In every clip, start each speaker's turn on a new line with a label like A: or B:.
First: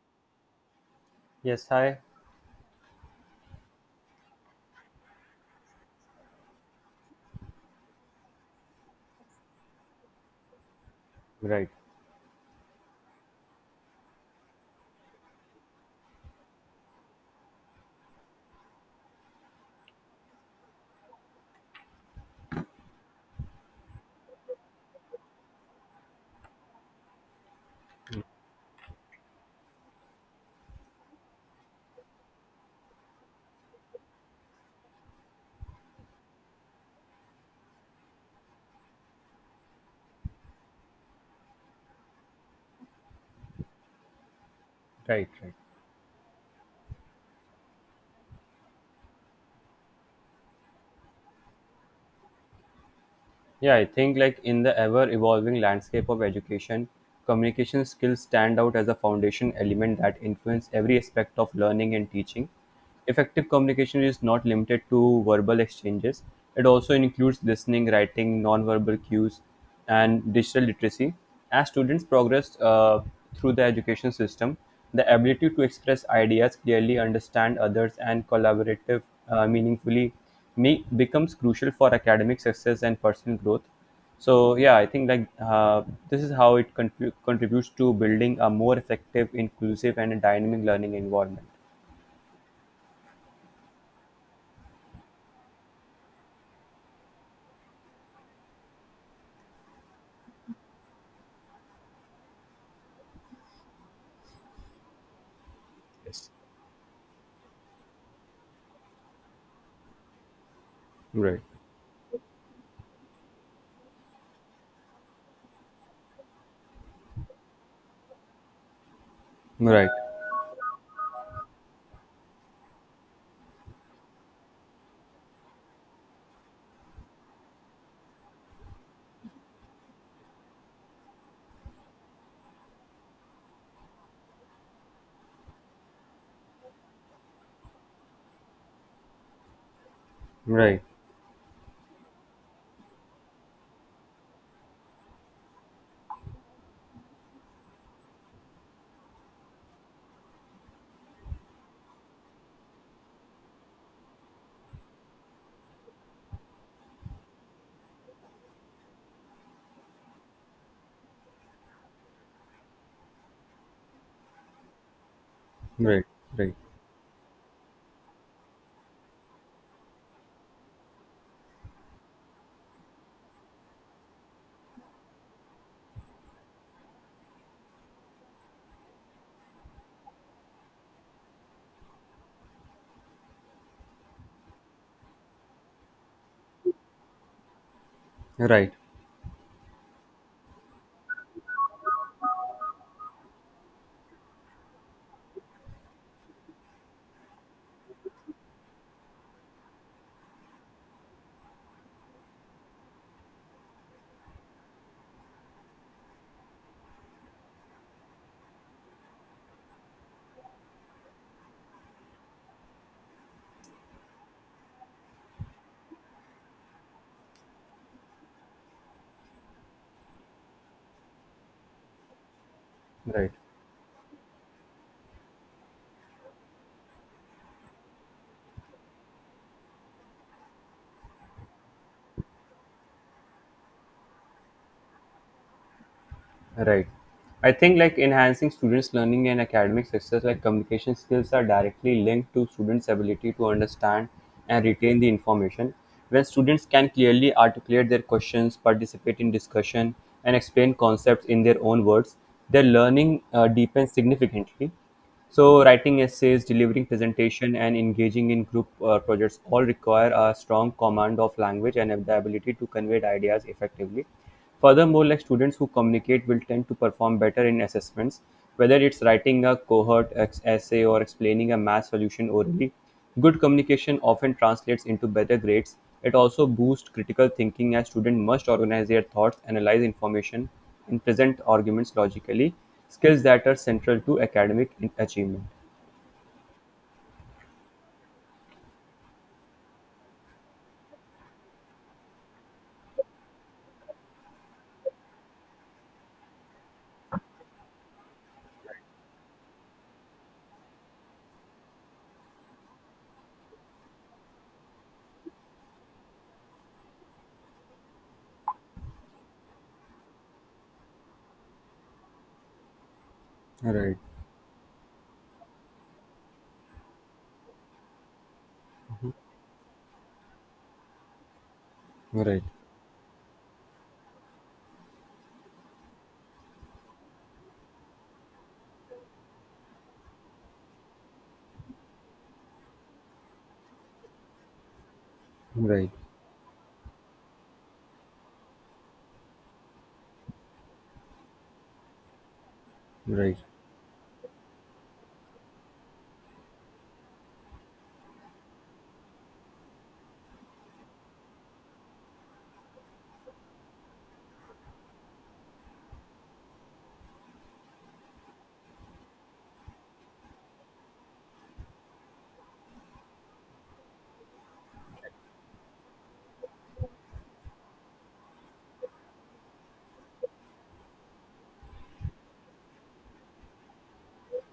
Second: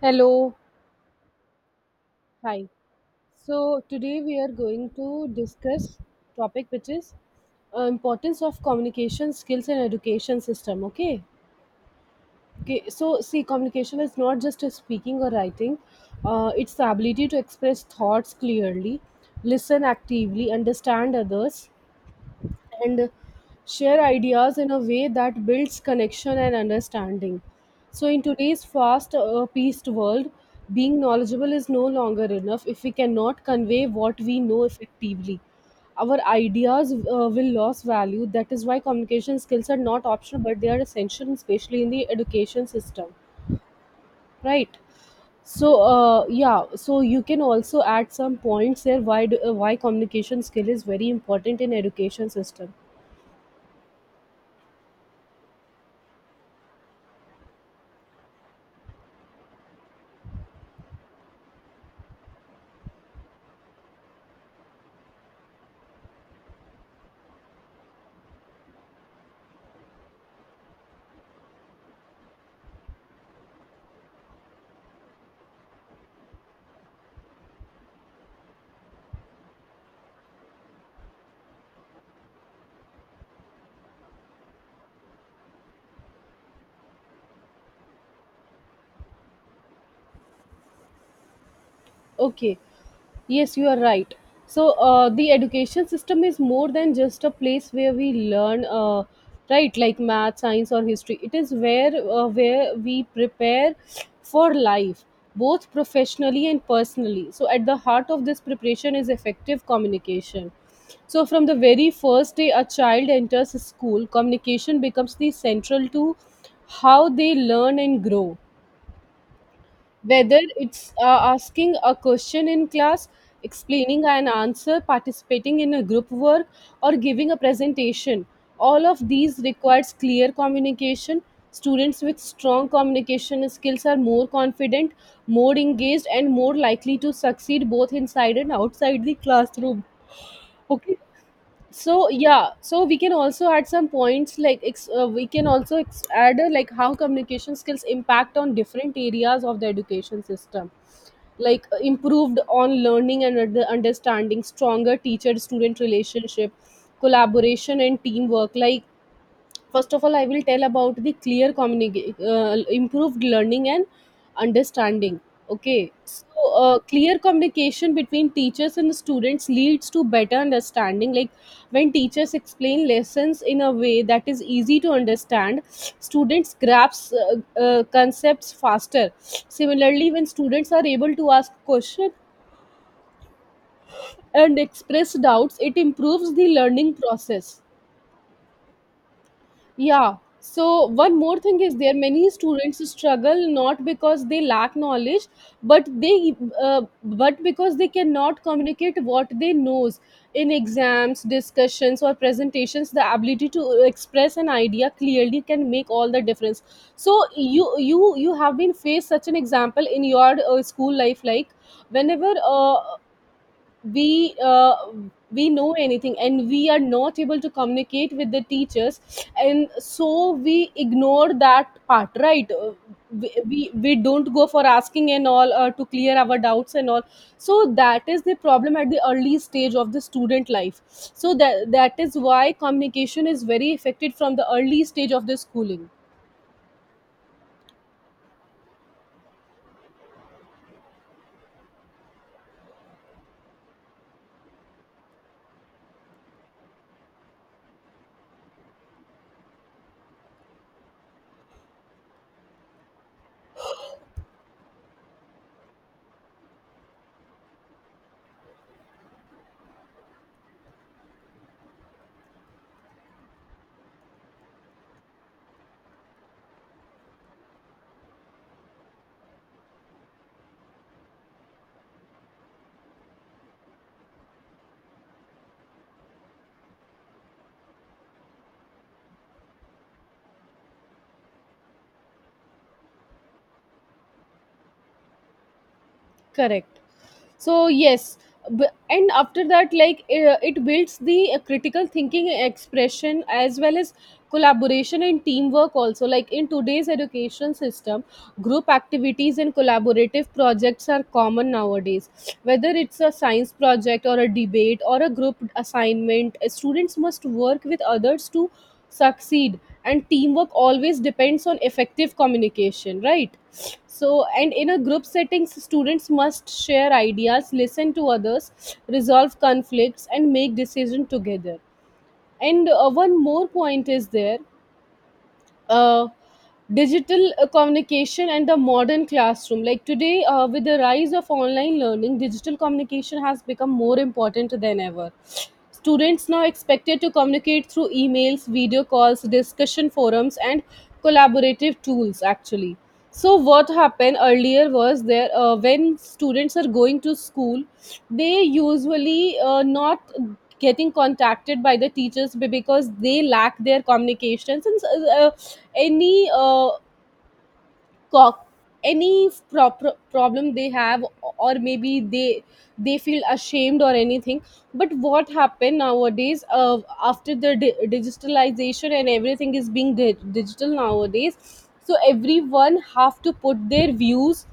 A: Hello,
B: Yes, hi.
A: hi. So today we are going to discuss topic which is importance of communication skills in education system. Okay.
B: Right,
A: Okay. So see, communication is not just a speaking or writing. It's the ability to express thoughts clearly, listen actively, understand others, and share ideas in a way that builds connection and understanding. So, in today's fast paced world, being knowledgeable is no longer enough if we cannot convey what we know effectively. Our ideas will lose value. That is why communication skills are not optional, but they are essential, especially in the education system. Right.
B: right, right.
A: So, yeah. So you can also add some points there. Why do, why communication skill is very important in education system.
B: Yeah, I think like in the ever evolving landscape of education, communication skills stand out as a foundation element that influence every aspect of learning and teaching. Effective communication is not limited to verbal exchanges. It also includes listening, writing, non-verbal cues, and digital literacy. As students progress through the education system, the ability to express ideas clearly, understand others, and collaborative meaningfully Me becomes crucial for academic success and personal growth. So yeah, I think like this is how it contributes to building a more effective inclusive and dynamic learning environment.
A: Okay. Yes, you are right. So the education system is more than just a place where we learn, right? Like math, science, or history. It is where we prepare for life, both professionally and personally. So at the heart of this preparation is effective communication. So
B: Right.
A: from the very first day a child enters school, communication becomes the central to how they learn and grow
B: Right.
A: whether it's asking a question in class, explaining an answer, participating in a group work, or giving a presentation, all of these requires clear communication. Students with strong communication skills are more confident, more engaged, and more likely to succeed both inside and outside the classroom.
B: Right.
A: Okay. So yeah, so we can also add some points like we can also add like how communication skills impact on different areas of the education system like improved on learning and understanding, stronger teacher student relationship, collaboration and teamwork, like first of all, I will tell about the clear communication, improved learning and understanding. Okay,
B: Right.
A: so
B: Right.
A: clear communication between teachers and students leads to better understanding. Like when teachers explain lessons in a way that is easy to understand, students grasp concepts faster. Similarly, when students are able to ask questions and express doubts, it improves the learning process.
B: Right.
A: Yeah. So one more thing is there, many students struggle not because they lack knowledge, but they but because they cannot communicate what they knows in exams, discussions, or presentations. The ability to express an idea clearly can make all the difference. So you have been faced such an example in your school life, like whenever we uh, we know anything and we are not able to communicate with the teachers, and so we ignore that part, right? Uh,
B: Right.
A: we, we, we don't go for asking and all, to clear our doubts and all. So that is the problem at the early stage of the student life. So that is why communication is very affected from the early stage of the schooling.
B: Right. I think like enhancing students' learning and academic success, like communication skills, are directly linked to students' ability to understand and retain the information. When students can clearly articulate their questions, participate in discussion, and explain concepts in their own words, their learning deepens significantly. So, writing essays, delivering presentation, and engaging in group projects all require a strong command of language and the ability to convey the ideas effectively. Furthermore, like students who communicate will tend to perform better in assessments, whether it's writing a cohort essay or explaining a math solution orally. Good communication often translates into better grades; it also boosts critical thinking as students must organize their thoughts, analyze information, and present arguments logically, skills that are central to academic achievement.
A: Correct. So yes, and after that, like it builds the critical thinking expression, as well as collaboration and teamwork also, like in today's education system. Group activities and collaborative projects are common nowadays. Whether it's a science project or a debate or a group assignment, students must work with others to succeed. And teamwork always depends on effective communication, right?
B: Right,
A: So, and in a group settings, students must share ideas, listen to others, resolve conflicts, and make decisions together.
B: right,
A: And one more point is there, uh, digital communication and the modern classroom. Like today with the rise of online learning, digital communication has become more important than ever.
B: right,
A: Students now expected to communicate through emails, video calls, discussion forums, and collaborative tools, actually.
B: right.
A: So what happened earlier was there, when students are going to school, they usually not getting contacted by the teachers because they lack their communications, and uh, any uh, co- any proper problem they have, or maybe they feel ashamed or anything. But what happened nowadays, after the digitalization and everything is being digital nowadays, so everyone have to put their views,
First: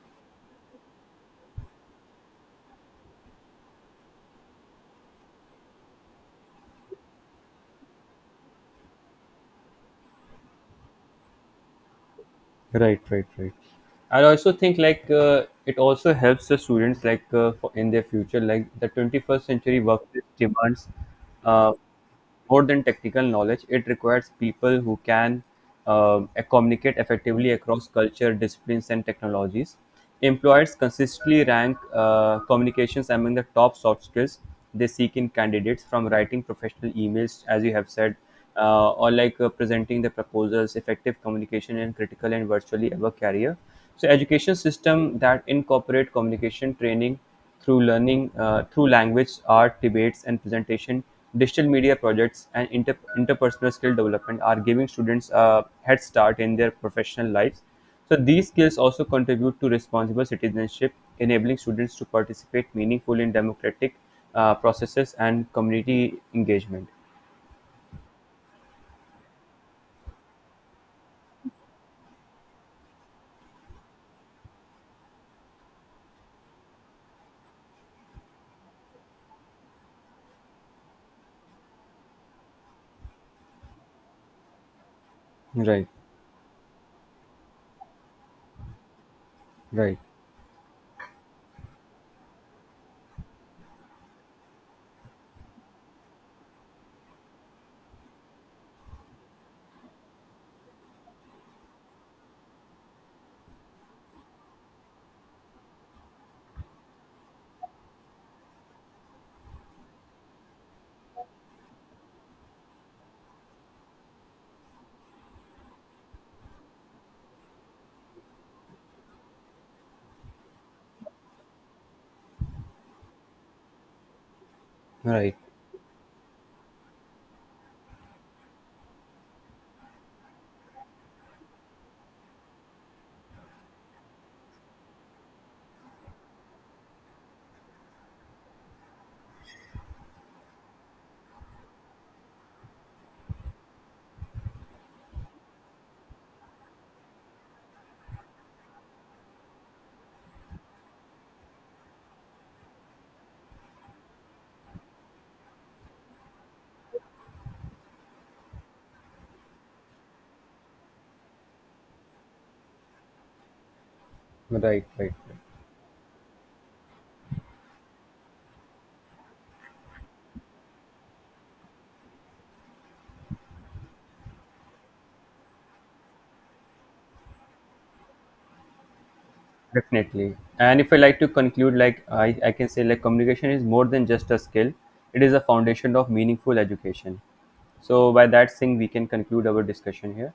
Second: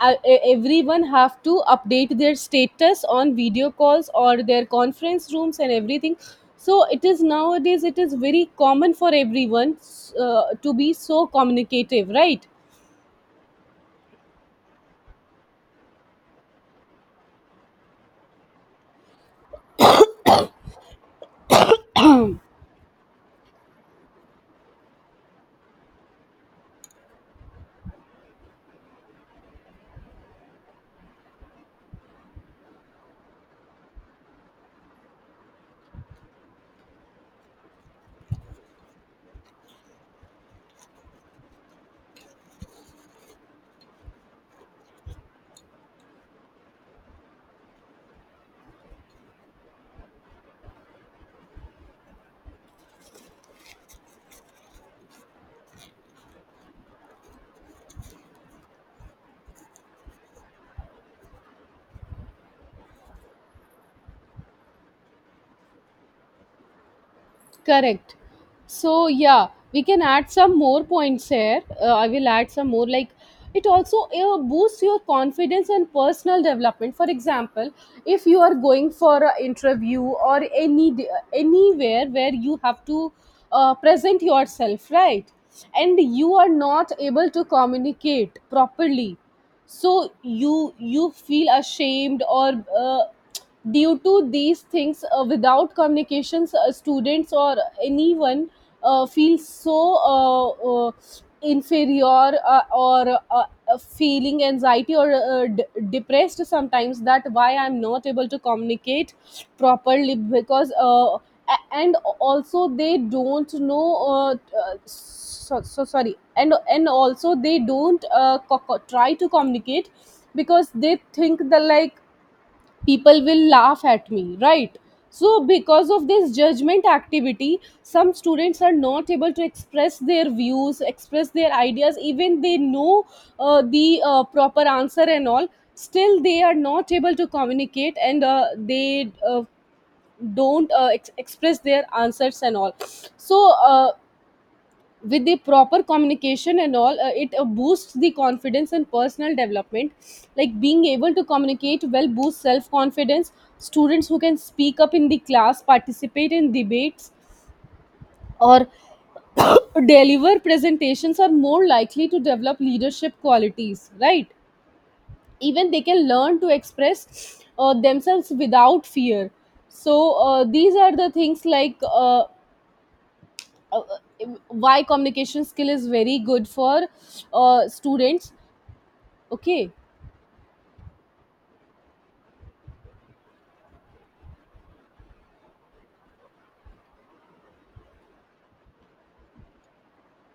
A: everyone have to update their status on video calls or their conference rooms and everything. So it is nowadays it is very common for everyone, to be so communicative, right?
B: Right, right, right. I also think like it also helps the students like in their future, like the 21st century workplace demands uh, more than technical knowledge. It requires people who can communicate effectively across culture disciplines and technologies. Employers consistently rank communications among the top soft skills they seek in candidates, from writing professional emails, as you have said, or like presenting the proposals, effective communication in critical and virtually ever career. So education system that incorporate communication training through learning through language art, debates and presentation, digital media projects and interpersonal skill development are giving students a head start in their professional lives. So these skills also contribute to responsible citizenship, enabling students to participate meaningfully in democratic processes and community engagement.
A: Correct. So yeah, we can add some more points here. I will add some more, like it also boosts your confidence and personal development. For example, if you are going for an interview or any anywhere where you have to present yourself, right?
B: Right,
A: And you are not able to communicate properly,
B: right.
A: so you feel ashamed, or due to these things, without communications, students or anyone feel so uh, inferior, or feeling anxiety, or depressed sometimes, that why I'm not able to communicate properly. Because and also they don't know, so, so sorry, and also they don't try to communicate, because they think that like people will laugh at me, right?
B: Right,
A: So because of this judgment activity, some students are not able to express their views, express their ideas, even they know the proper answer and all, still they are not able to communicate, and they don't express their answers and all. So uh, with the proper communication and all, it boosts the confidence and personal development. Like being able to communicate well boosts self confidence. Students who can speak up in the class, participate in debates, or deliver presentations are more likely to develop leadership qualities, right?
B: right, right, right.
A: Even they can learn to express themselves without fear. So these are the things, like uh, why communication skill is very good for students. Okay.
B: Definitely. And if I like to conclude, like I can say, like communication is more than just a skill; it is a foundation of meaningful education. So by that thing, we can conclude our discussion here.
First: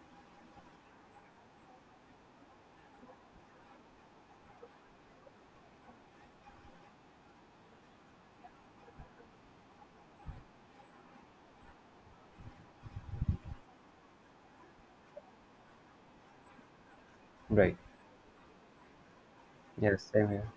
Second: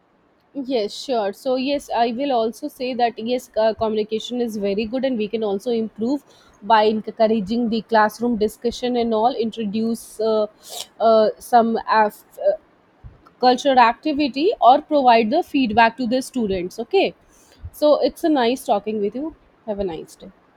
A: Yes, sure. So, yes, I will also say that yes, communication is very good, and we can also improve by encouraging the classroom discussion and all, introduce some cultural activity, or provide the feedback to the students. Okay.
B: Right.
A: So, it's a nice talking with you. Have a
B: Yes.
A: nice
B: Same
A: day.
B: here.